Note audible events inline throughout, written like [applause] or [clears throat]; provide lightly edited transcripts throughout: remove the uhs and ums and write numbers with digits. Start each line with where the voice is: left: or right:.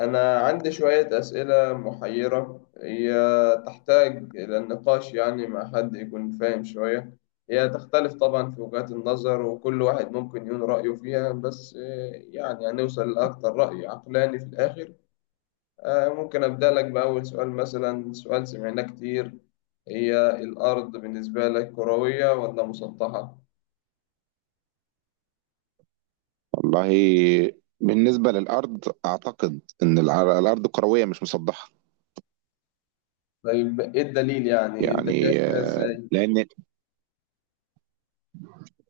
left: أنا عندي شوية أسئلة محيرة، هي تحتاج إلى النقاش، يعني مع حد يكون فاهم شوية. هي تختلف طبعا في وجهات النظر، وكل واحد ممكن يقول رأيه فيها، بس يعني هنوصل لأكتر رأي عقلاني في الآخر. ممكن أبدأ لك بأول سؤال، مثلا سؤال سمعناه كتير. هي الأرض بالنسبة لك كروية ولا مسطحة؟
right: والله، بالنسبة للأرض أعتقد إن الأرض كروية مش مسطحة.
left: طيب إيه الدليل يعني؟ أنت
right: يعني
left: شايف كده إزاي؟
right: لأن،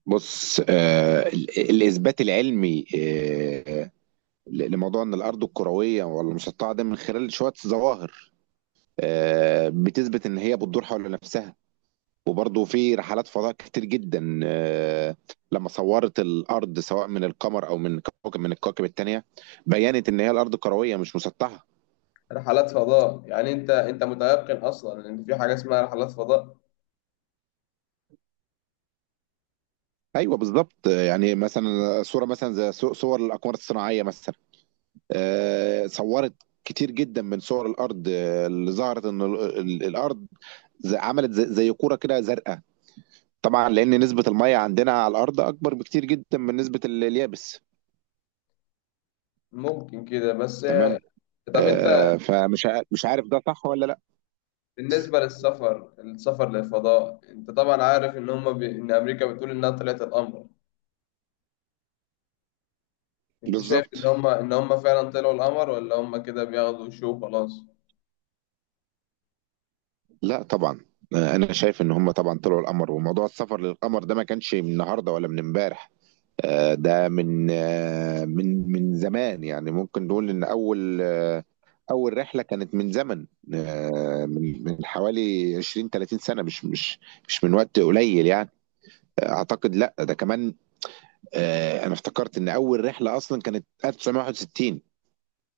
right: بص، الإثبات العلمي لموضوع إن الأرض الكروية ولا المسطحة ده من خلال شوية ظواهر بتثبت إن هي بتدور حول نفسها. وبرضه في رحلات فضاء كتير جدا، لما صورت الأرض سواء من القمر أو من كوكب من الكواكب التانية، بينت إن هي الأرض كروية مش مسطحة.
left: رحلات فضاء، يعني انت متيقن اصلا ان في حاجه اسمها رحلات فضاء؟
right: ايوه بالظبط. يعني مثلا صوره، مثلا زي صور الاقمار الصناعيه مثلا، صورت كتير جدا من صور الارض اللي ظهرت ان الارض عملت زي زي كوره كده زرقاء، طبعا لان نسبه الميه عندنا على الارض اكبر بكتير جدا من نسبه اليابس.
left: ممكن كده بس.
right: تمام.
left: طب انت،
right: فمش مش عارف ده صح ولا لا.
left: بالنسبه للسفر، السفر للفضاء، انت طبعا عارف ان هم ان امريكا بتقول انها طلعت القمر. انت شايف ان
right: بالظبط.
left: هم فعلا طلعوا القمر، ولا هم كده بياخدوا شو خلاص؟
right: لا طبعا، انا شايف ان هم طبعا طلعوا القمر. وموضوع السفر للقمر ده ما كانش من النهارده ولا من امبارح، ده من من زمان. يعني ممكن نقول ان اول اول رحله كانت من زمن، من حوالي 20 30 سنه. مش من وقت قليل يعني. اعتقد لا، ده كمان انا افتكرت ان اول رحله اصلا كانت 1961.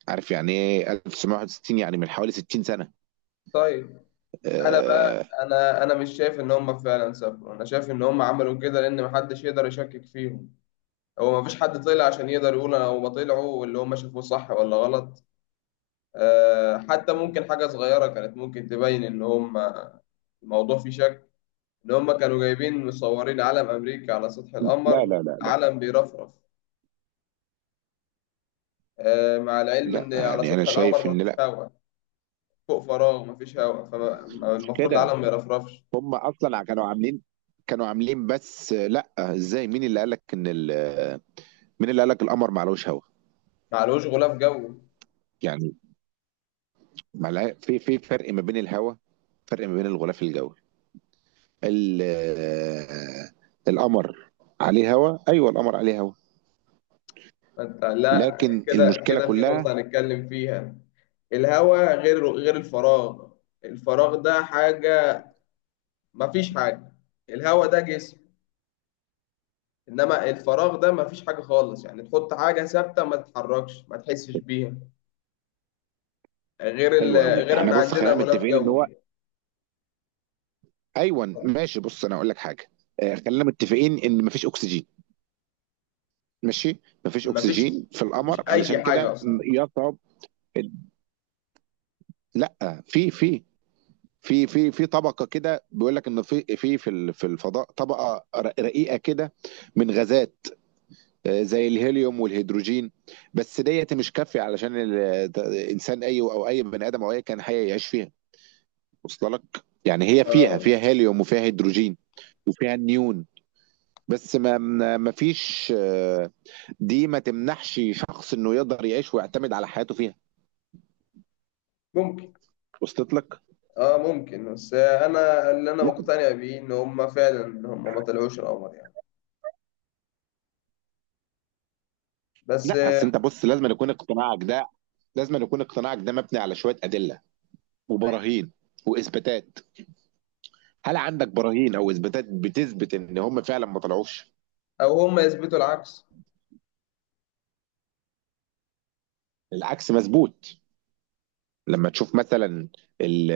right: عارف يعني ايه 1961؟ يعني من حوالي 60 سنه.
left: طيب. انا
right: آه،
left: بقى انا مش شايف ان هم فعلا سافروا، انا شايف ان هم عملوا كده لان محدش يقدر يشكك فيهم. هو مفيش حد طلع عشان يقدر يقول انا هم طلعوا واللي هم شافوه صح ولا غلط. حتى ممكن حاجة صغيرة كانت ممكن تبين إن هم الموضوع فيه شك، إن هم كانوا جايبين مصورين علم أمريكا على سطح
right: لا
left: القمر،
right: لا لا لا.
left: علم بيرفرف. مع العلم
right: لا
left: إن على
right: يعني انا
left: سطح
right: شايف
left: القمر
right: ان
left: مفيش
right: لا،
left: هواء، فوق، فراغ مفيش هواء،
right: مش
left: فالمفروض
right: كده.
left: العلم ما يرفرفش.
right: هم اصلا كانوا عاملين، كانوا عاملين. بس لا، ازاي؟ مين اللي قالك ان ال...؟ مين اللي قالك القمر معلوش هوا؟
left: معلوش غلاف جوي.
right: يعني، معلها... في فرق ما بين الهوا، فرق ما بين الغلاف الجوي، ال... القمر عليه هوا. ايوه القمر عليه هوا.
left: فأنت، لا،
right: لكن
left: كده
right: المشكله
left: كده في
right: كلها،
left: نقطة هنتكلم فيها. الهواء غير الفراغ. الفراغ ده حاجة، مفيش حاجة. الهواء ده جسم، انما الفراغ ده ما فيش حاجه خالص، يعني تحط حاجه ثابته ما تتحركش ما تحسش بيها. غير ال...
right: حلوه قوي،
left: غير
right: احنا
left: احنا
right: بص
left: عندنا
right: خلينا
left: غلاف
right: متفقين ان هو،
left: جوي.
right: ايوه ماشي، بص انا اقول لك حاجه، خلينا متفقين ان مفيش اكسجين. ماشي. مفيش
left: ما فيش
right: اكسجين في
left: ما فيش
right: القمر علشان
left: اي
right: كده
left: حاجه اصلا.
right: يصعب ال- لا، في في طبقه كده، بيقول لك ان في في الفضاء طبقه رقيقه كده، من غازات زي الهيليوم والهيدروجين. بس ديت مش كافيه علشان انسان، اي او اي بني ادم او اي كائن حي، يعيش فيها. وصل لك؟ يعني هي فيها
left: اه
right: فيها هيليوم وفيها هيدروجين وفيها نيون، بس ما فيش دي ما تمنحش شخص انه يقدر يعيش ويعتمد على حياته فيها.
left: ممكن
right: وصلت لك؟
left: اه ممكن، بس انا اللي انا
right: لا
left: مقتنع بيه ان هم فعلا، ان هم ما طلعوش القمر يعني. بس
right: لا اصل انت بص لازم أن يكون اقتناعك ده، لازم أن يكون اقتناعك ده مبني على شويه ادله وبراهين واثباتات. هل عندك براهين او اثباتات بتثبت ان هم فعلا ما طلعوش؟
left: او هم يثبتوا العكس.
right: العكس مظبوط. لما تشوف مثلا ال-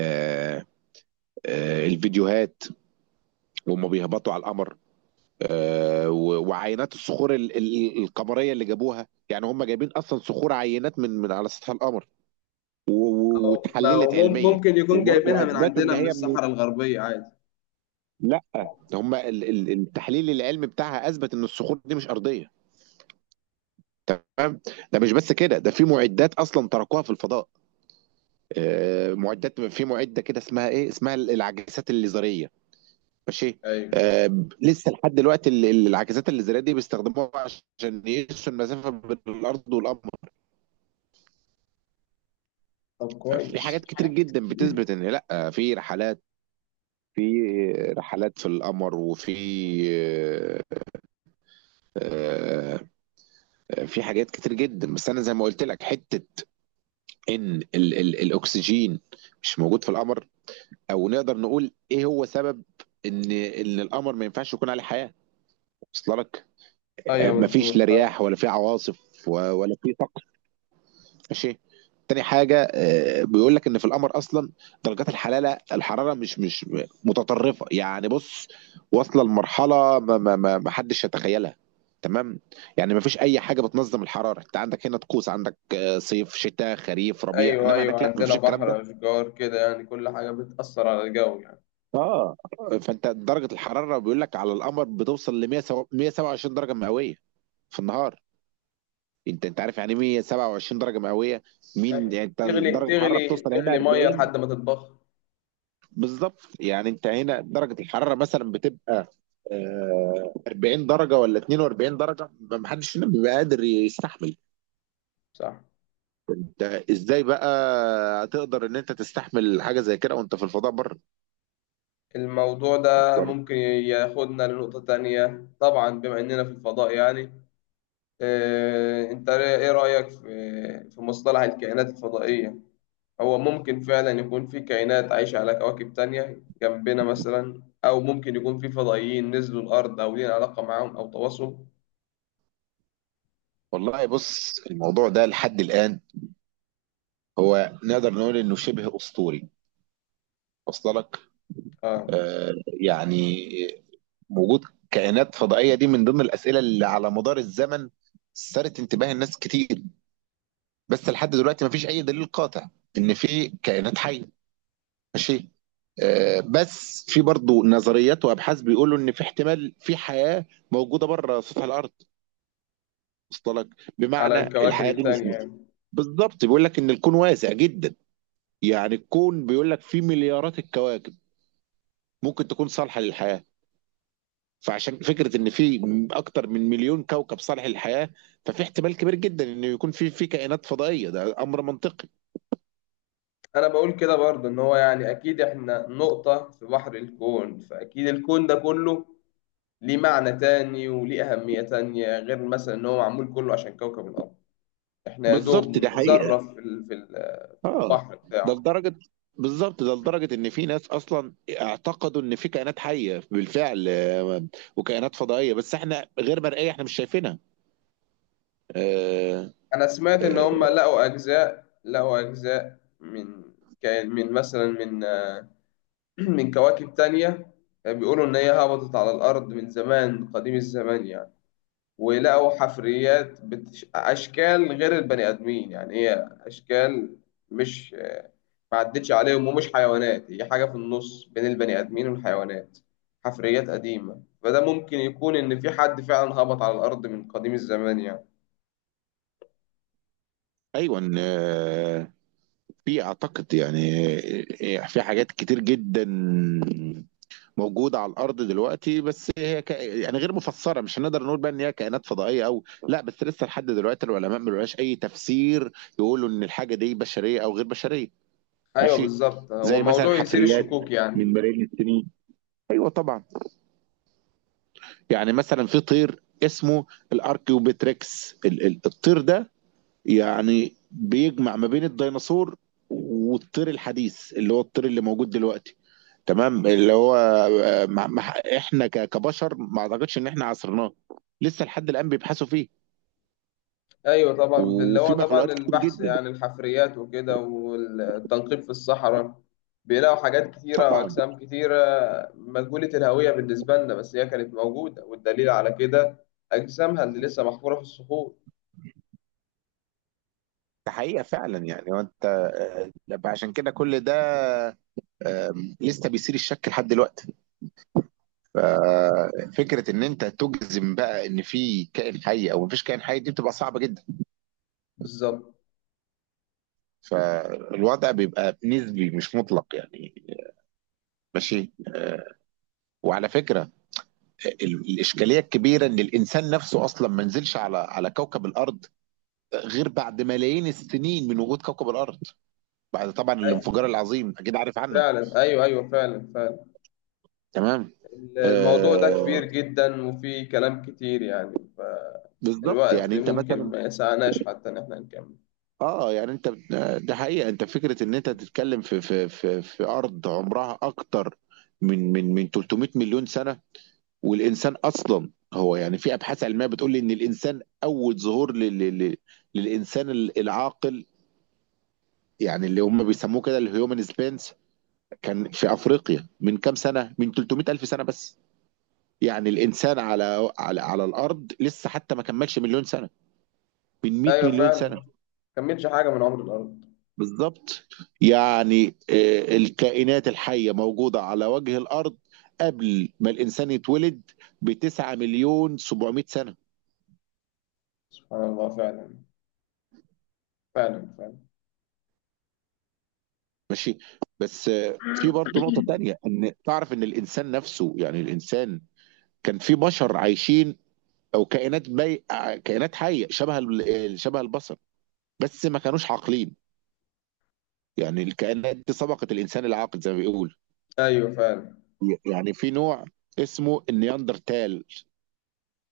right: الفيديوهات وهم بيهبطوا على القمر، وعينات الصخور القمريه اللي جابوها. يعني هم جايبين اصلا صخور، عينات من على سطح القمر،
left: او ما هو
right: واتحللت علميا
left: ممكن يكون جايبينها من
right: واثبتوا ان
left: عندنا من
right: هي من...
left: الصحراء الغربيه عادي.
right: لا، هم التحليل العلمي بتاعها اثبت ان الصخور دي مش ارضيه. تمام؟ ده مش بس كده، ده في مُعدّات أصلًا تركوها في الفضاء، مُعدّات، في مُعدّة كده اسمها إيه، اسمها ال العاكسات الليزرية. ماشي.
left: ايوه.
right: ب لسه لحد دلوقتي ال العاكسات الليزرية دي بيستخدموها عشان يقيسوا المسافة بين الأرض والقمر.
left: طب
right: ففي
left: كويس.
right: حاجات كتير جدًا بتثبت إن لأ، في رحلات، في رحلات في القمر، وفي آآ في حاجات كتير جدًا. بس أنا زي ما قُلت لك حتّة إن ال الأكسجين مش موجود في القمر، او نقدر نقول ايه هو سبب ان القمر ما ينفعش يكون عليه حياه. وصل لك؟
left: ايوه
right: مفيش لا
left: مظبوط.
right: رياح ولا في عواصف ولا في طقس. ماشي. تاني حاجه، بيقول لك ان في القمر اصلا درجات الحراره مش متطرفه، يعني بص، واصله لمرحله ما حدش يتخيلها، تمام. يعني ما فيش اي حاجه بتنظم الحراره. انت عندك هنا طقوس، عندك صيف، شتاء، خريف، ربيع،
left: ايوه
right: انما
left: ايوه،
right: هناك لا، ما
left: عندنا
right: فيش الكلام ده.
left: بحر، اشجار، كده، يعني كل حاجه بتاثر على الجو يعني.
right: اه. فانت درجه الحراره، بيقول لك على القمر، بتوصل ل 100 127 درجه مئويه في النهار. انت عارف يعني إيه 127 درجه مئويه؟ مين
left: أيوة.
right: يعني انت!
left: تغلي
right: درجه الحراره
left: تغلي
right: بتوصل هنا
left: تغلي ميه
right: 40.
left: لحد ما تتبخر.
right: بالظبط. يعني انت هنا درجه الحراره مثلا بتبقى 40 درجه ولا 42 درجه، ما حدش هنا بيبقى قادر يستحمل.
left: صح.
right: ده ازاي بقى هتقدر ان انت تستحمل حاجه زي كده وانت في الفضاء بره؟
left: الموضوع ده ممكن ياخدنا لنقطه تانية، طبعا بما اننا في الفضاء يعني. انت ايه رايك في مصطلح الكائنات الفضائيه؟ هو ممكن فعلا يكون في كائنات عايشه على كواكب تانية جنبنا مثلا، او ممكن يكون في فضائيين نزلوا الارض، او لينا علاقه معاهم او تواصل؟
right: والله بص، الموضوع ده لحد الان هو نقدر نقول انه شبه اسطوري. وصل لك؟
left: آه،
right: آه. يعني وجود كائنات فضائيه، دي من ضمن الاسئله اللي على مدار الزمن سارت انتباه الناس كتير. بس لحد دلوقتي ما فيش اي دليل قاطع ان في كائنات حيه. ماشي. آه، بس في برضو نظريات وابحاث بيقولوا ان في احتمال في حياه موجوده بره سطح الارض. وصل لك؟
left: على
right: بمعنى
left: الكواكب
right: الحياه دي
left: التانية يعني.
right: بالظبط، بيقول لك ان الكون واسع جدا. يعني الكون بيقول لك فيه مليارات الكواكب ممكن تكون صالحه للحياه. فعشان فكره ان في اكتر من مليون كوكب صالح للحياه، ففي احتمال كبير جدا انه يكون في كائنات فضائيه، ده امر منطقي.
left: انا بقول كده برضه، ان هو يعني اكيد احنا نقطة في بحر الكون، فاكيد الكون ده كله ليه معنى تاني، وليه اهمية تانية، غير مثلا ان هو معمول كله عشان كوكب الارض. احنا يا
right: بالظبط، ده
left: دوب
right: حقيقه.
left: ذرة في
right: اه.
left: البحر
right: ده
left: بتاعه.
right: لدرجه، بالظبط، ده لدرجه ان في ناس اصلا اعتقدوا ان في كائنات حيه بالفعل وكائنات فضائيه، بس احنا غير مرئيه، احنا مش شايفينها. آه،
left: انا سمعت ان
right: آه،
left: هم لقوا اجزاء، من من مثلا من [clears throat] من كواكب تانية، بيقولوا ان هي هبطت على الارض من زمان، قديم الزمان يعني. ولقوا حفريات أشكال غير البني آدمين، يعني هي أشكال، مش، ما عدتش عليهم ومش حيوانات، هي حاجة في النص بين البني آدمين والحيوانات. حفريات قديمة، فده ممكن يكون إن في حد فعلا هبط على الأرض من قديم الزمان يعني.
right: ايوه في، اعتقد يعني، في حاجات كتير جدا موجودة على الأرض دلوقتي، بس هي يعني غير مفسرة. مش هنقدر نقول بقى إن هي كائنات فضائية أو لا، بس لسه لحد دلوقتي العلماء ما لهاش أي تفسير يقولوا إن الحاجة دي بشرية أو غير بشرية.
left: أيوه
right: ماشي.
left: بالظبط، هو
right: زي مثلا
left: موضوع يثير
right: حفريات
left: الشكوك يعني.
right: من ملايين السنين. أيوه طبعا. يعني مثلا في طير اسمه الأركيوبتريكس، الطير ده يعني بيجمع ما بين الديناصور والطير الحديث اللي هو الطير اللي موجود دلوقتي. تمام. اللي هو مع احنا كبشر، ما اعتقدش ان احنا عصرناه. لسه لحد الان بيبحثوا فيه.
left: ايوه طبعا، اللي هو
right: وفي
left: طبعا
right: مخلوقات كتير
left: البحث
right: جدا،
left: يعني الحفريات وكده والتنقيب في الصحراء، بيلاقوا حاجات كتيرة
right: طبعا.
left: وأجسام كتيرة مجهولة الهوية بالنسبة لنا، بس هي كانت موجودة، والدليل على كده أجسامها اللي لسه محفورة في الصخور.
right: ده حقيقة فعلا يعني. وانت عشان كده كل ده آه، لسه بيثير الشك لحد دلوقتي. ففكرة ان انت تجزم بقى ان في كائن حي او مفيش كائن حي، دي بتبقى صعبة جدا.
left: بالظبط.
right: فالوضع بيبقى نسبي مش مطلق يعني. ماشي. وعلى فكرة، الاشكاليه الكبيره ان الانسان نفسه اصلا ما نزلش على كوكب الارض غير بعد ملايين السنين من وجود كوكب الارض، بعد طبعا
left: أي-
right: الانفجار العظيم، اكيد عارف عنه.
left: فعلا، أيوه أيوه، فعلا فعلا.
right: تمام.
left: الموضوع ده كبير
right: آه.
left: جدا وفيه كلام كتير يعني،
right: بالظبط.
left: فالوقت
right: يعني انت
left: ممكن
right: مثلا،
left: ما يسعناش حتى إن إحنا نكمل.
right: اه يعني انت، ده حقيقه. انت فكره ان انت تتكلم في ارض عمرها اكتر من 300 مليون سنه. والانسان اصلا هو، يعني في ابحاث علميه بتقول ان الانسان اول ظهور للانسان العاقل، يعني اللي هم بيسموه كده الهيومن سبينس، كان في افريقيا من كام سنه، من 300 الف سنه بس. يعني الانسان على على الارض لسه حتى ما كملش مليون سنه من 100
left: أيوه
right: مليون
left: فعلا،
right: سنه.
left: ما كملش حاجة من عمر الأرض.
right: بالظبط. يعني الكائنات الحيه موجوده على وجه الارض قبل ما الانسان يتولد ب 9 مليون 700 سنه.
left: سبحان الله، فعلا فعلا فعلا.
right: ماشي. بس في برضه نقطه تانية. ان تعرف ان الانسان نفسه، يعني الانسان كان في بشر عايشين، او كائنات كائنات حيه شبه شبه البشر، بس ما كانوش عاقلين. يعني الكائنات دي سبقت الانسان العاقل زي ما بيقول.
left: ايوه فعلا.
right: يعني في نوع اسمه النياندرتال،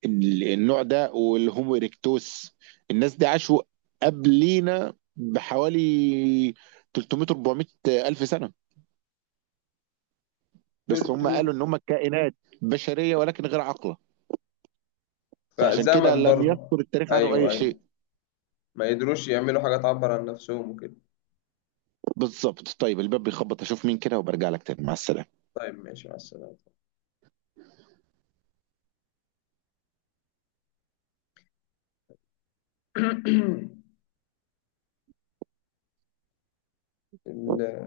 right: النوع ده والهومو إيريكتوس، الناس دي عاشوا قبلينا بحوالي 300 400 الف سنه. بس هم
left: 300.
right: قالوا ان هم كائنات بشريه ولكن غير عاقله، فعشان كده
left: فزمن
right: لم
left: برضه.
right: يذكر التاريخ عنه اي
left: ايوه ايوه،
right: شيء.
left: ما يقدروش يعملوا حاجه تعبر عن نفسهم وكده.
right: بالظبط. طيب الباب بيخبط، اشوف مين كده وبرجع لك تاني. مع السلامه.
left: طيب ماشي، مع السلامه. [clears throat] ال-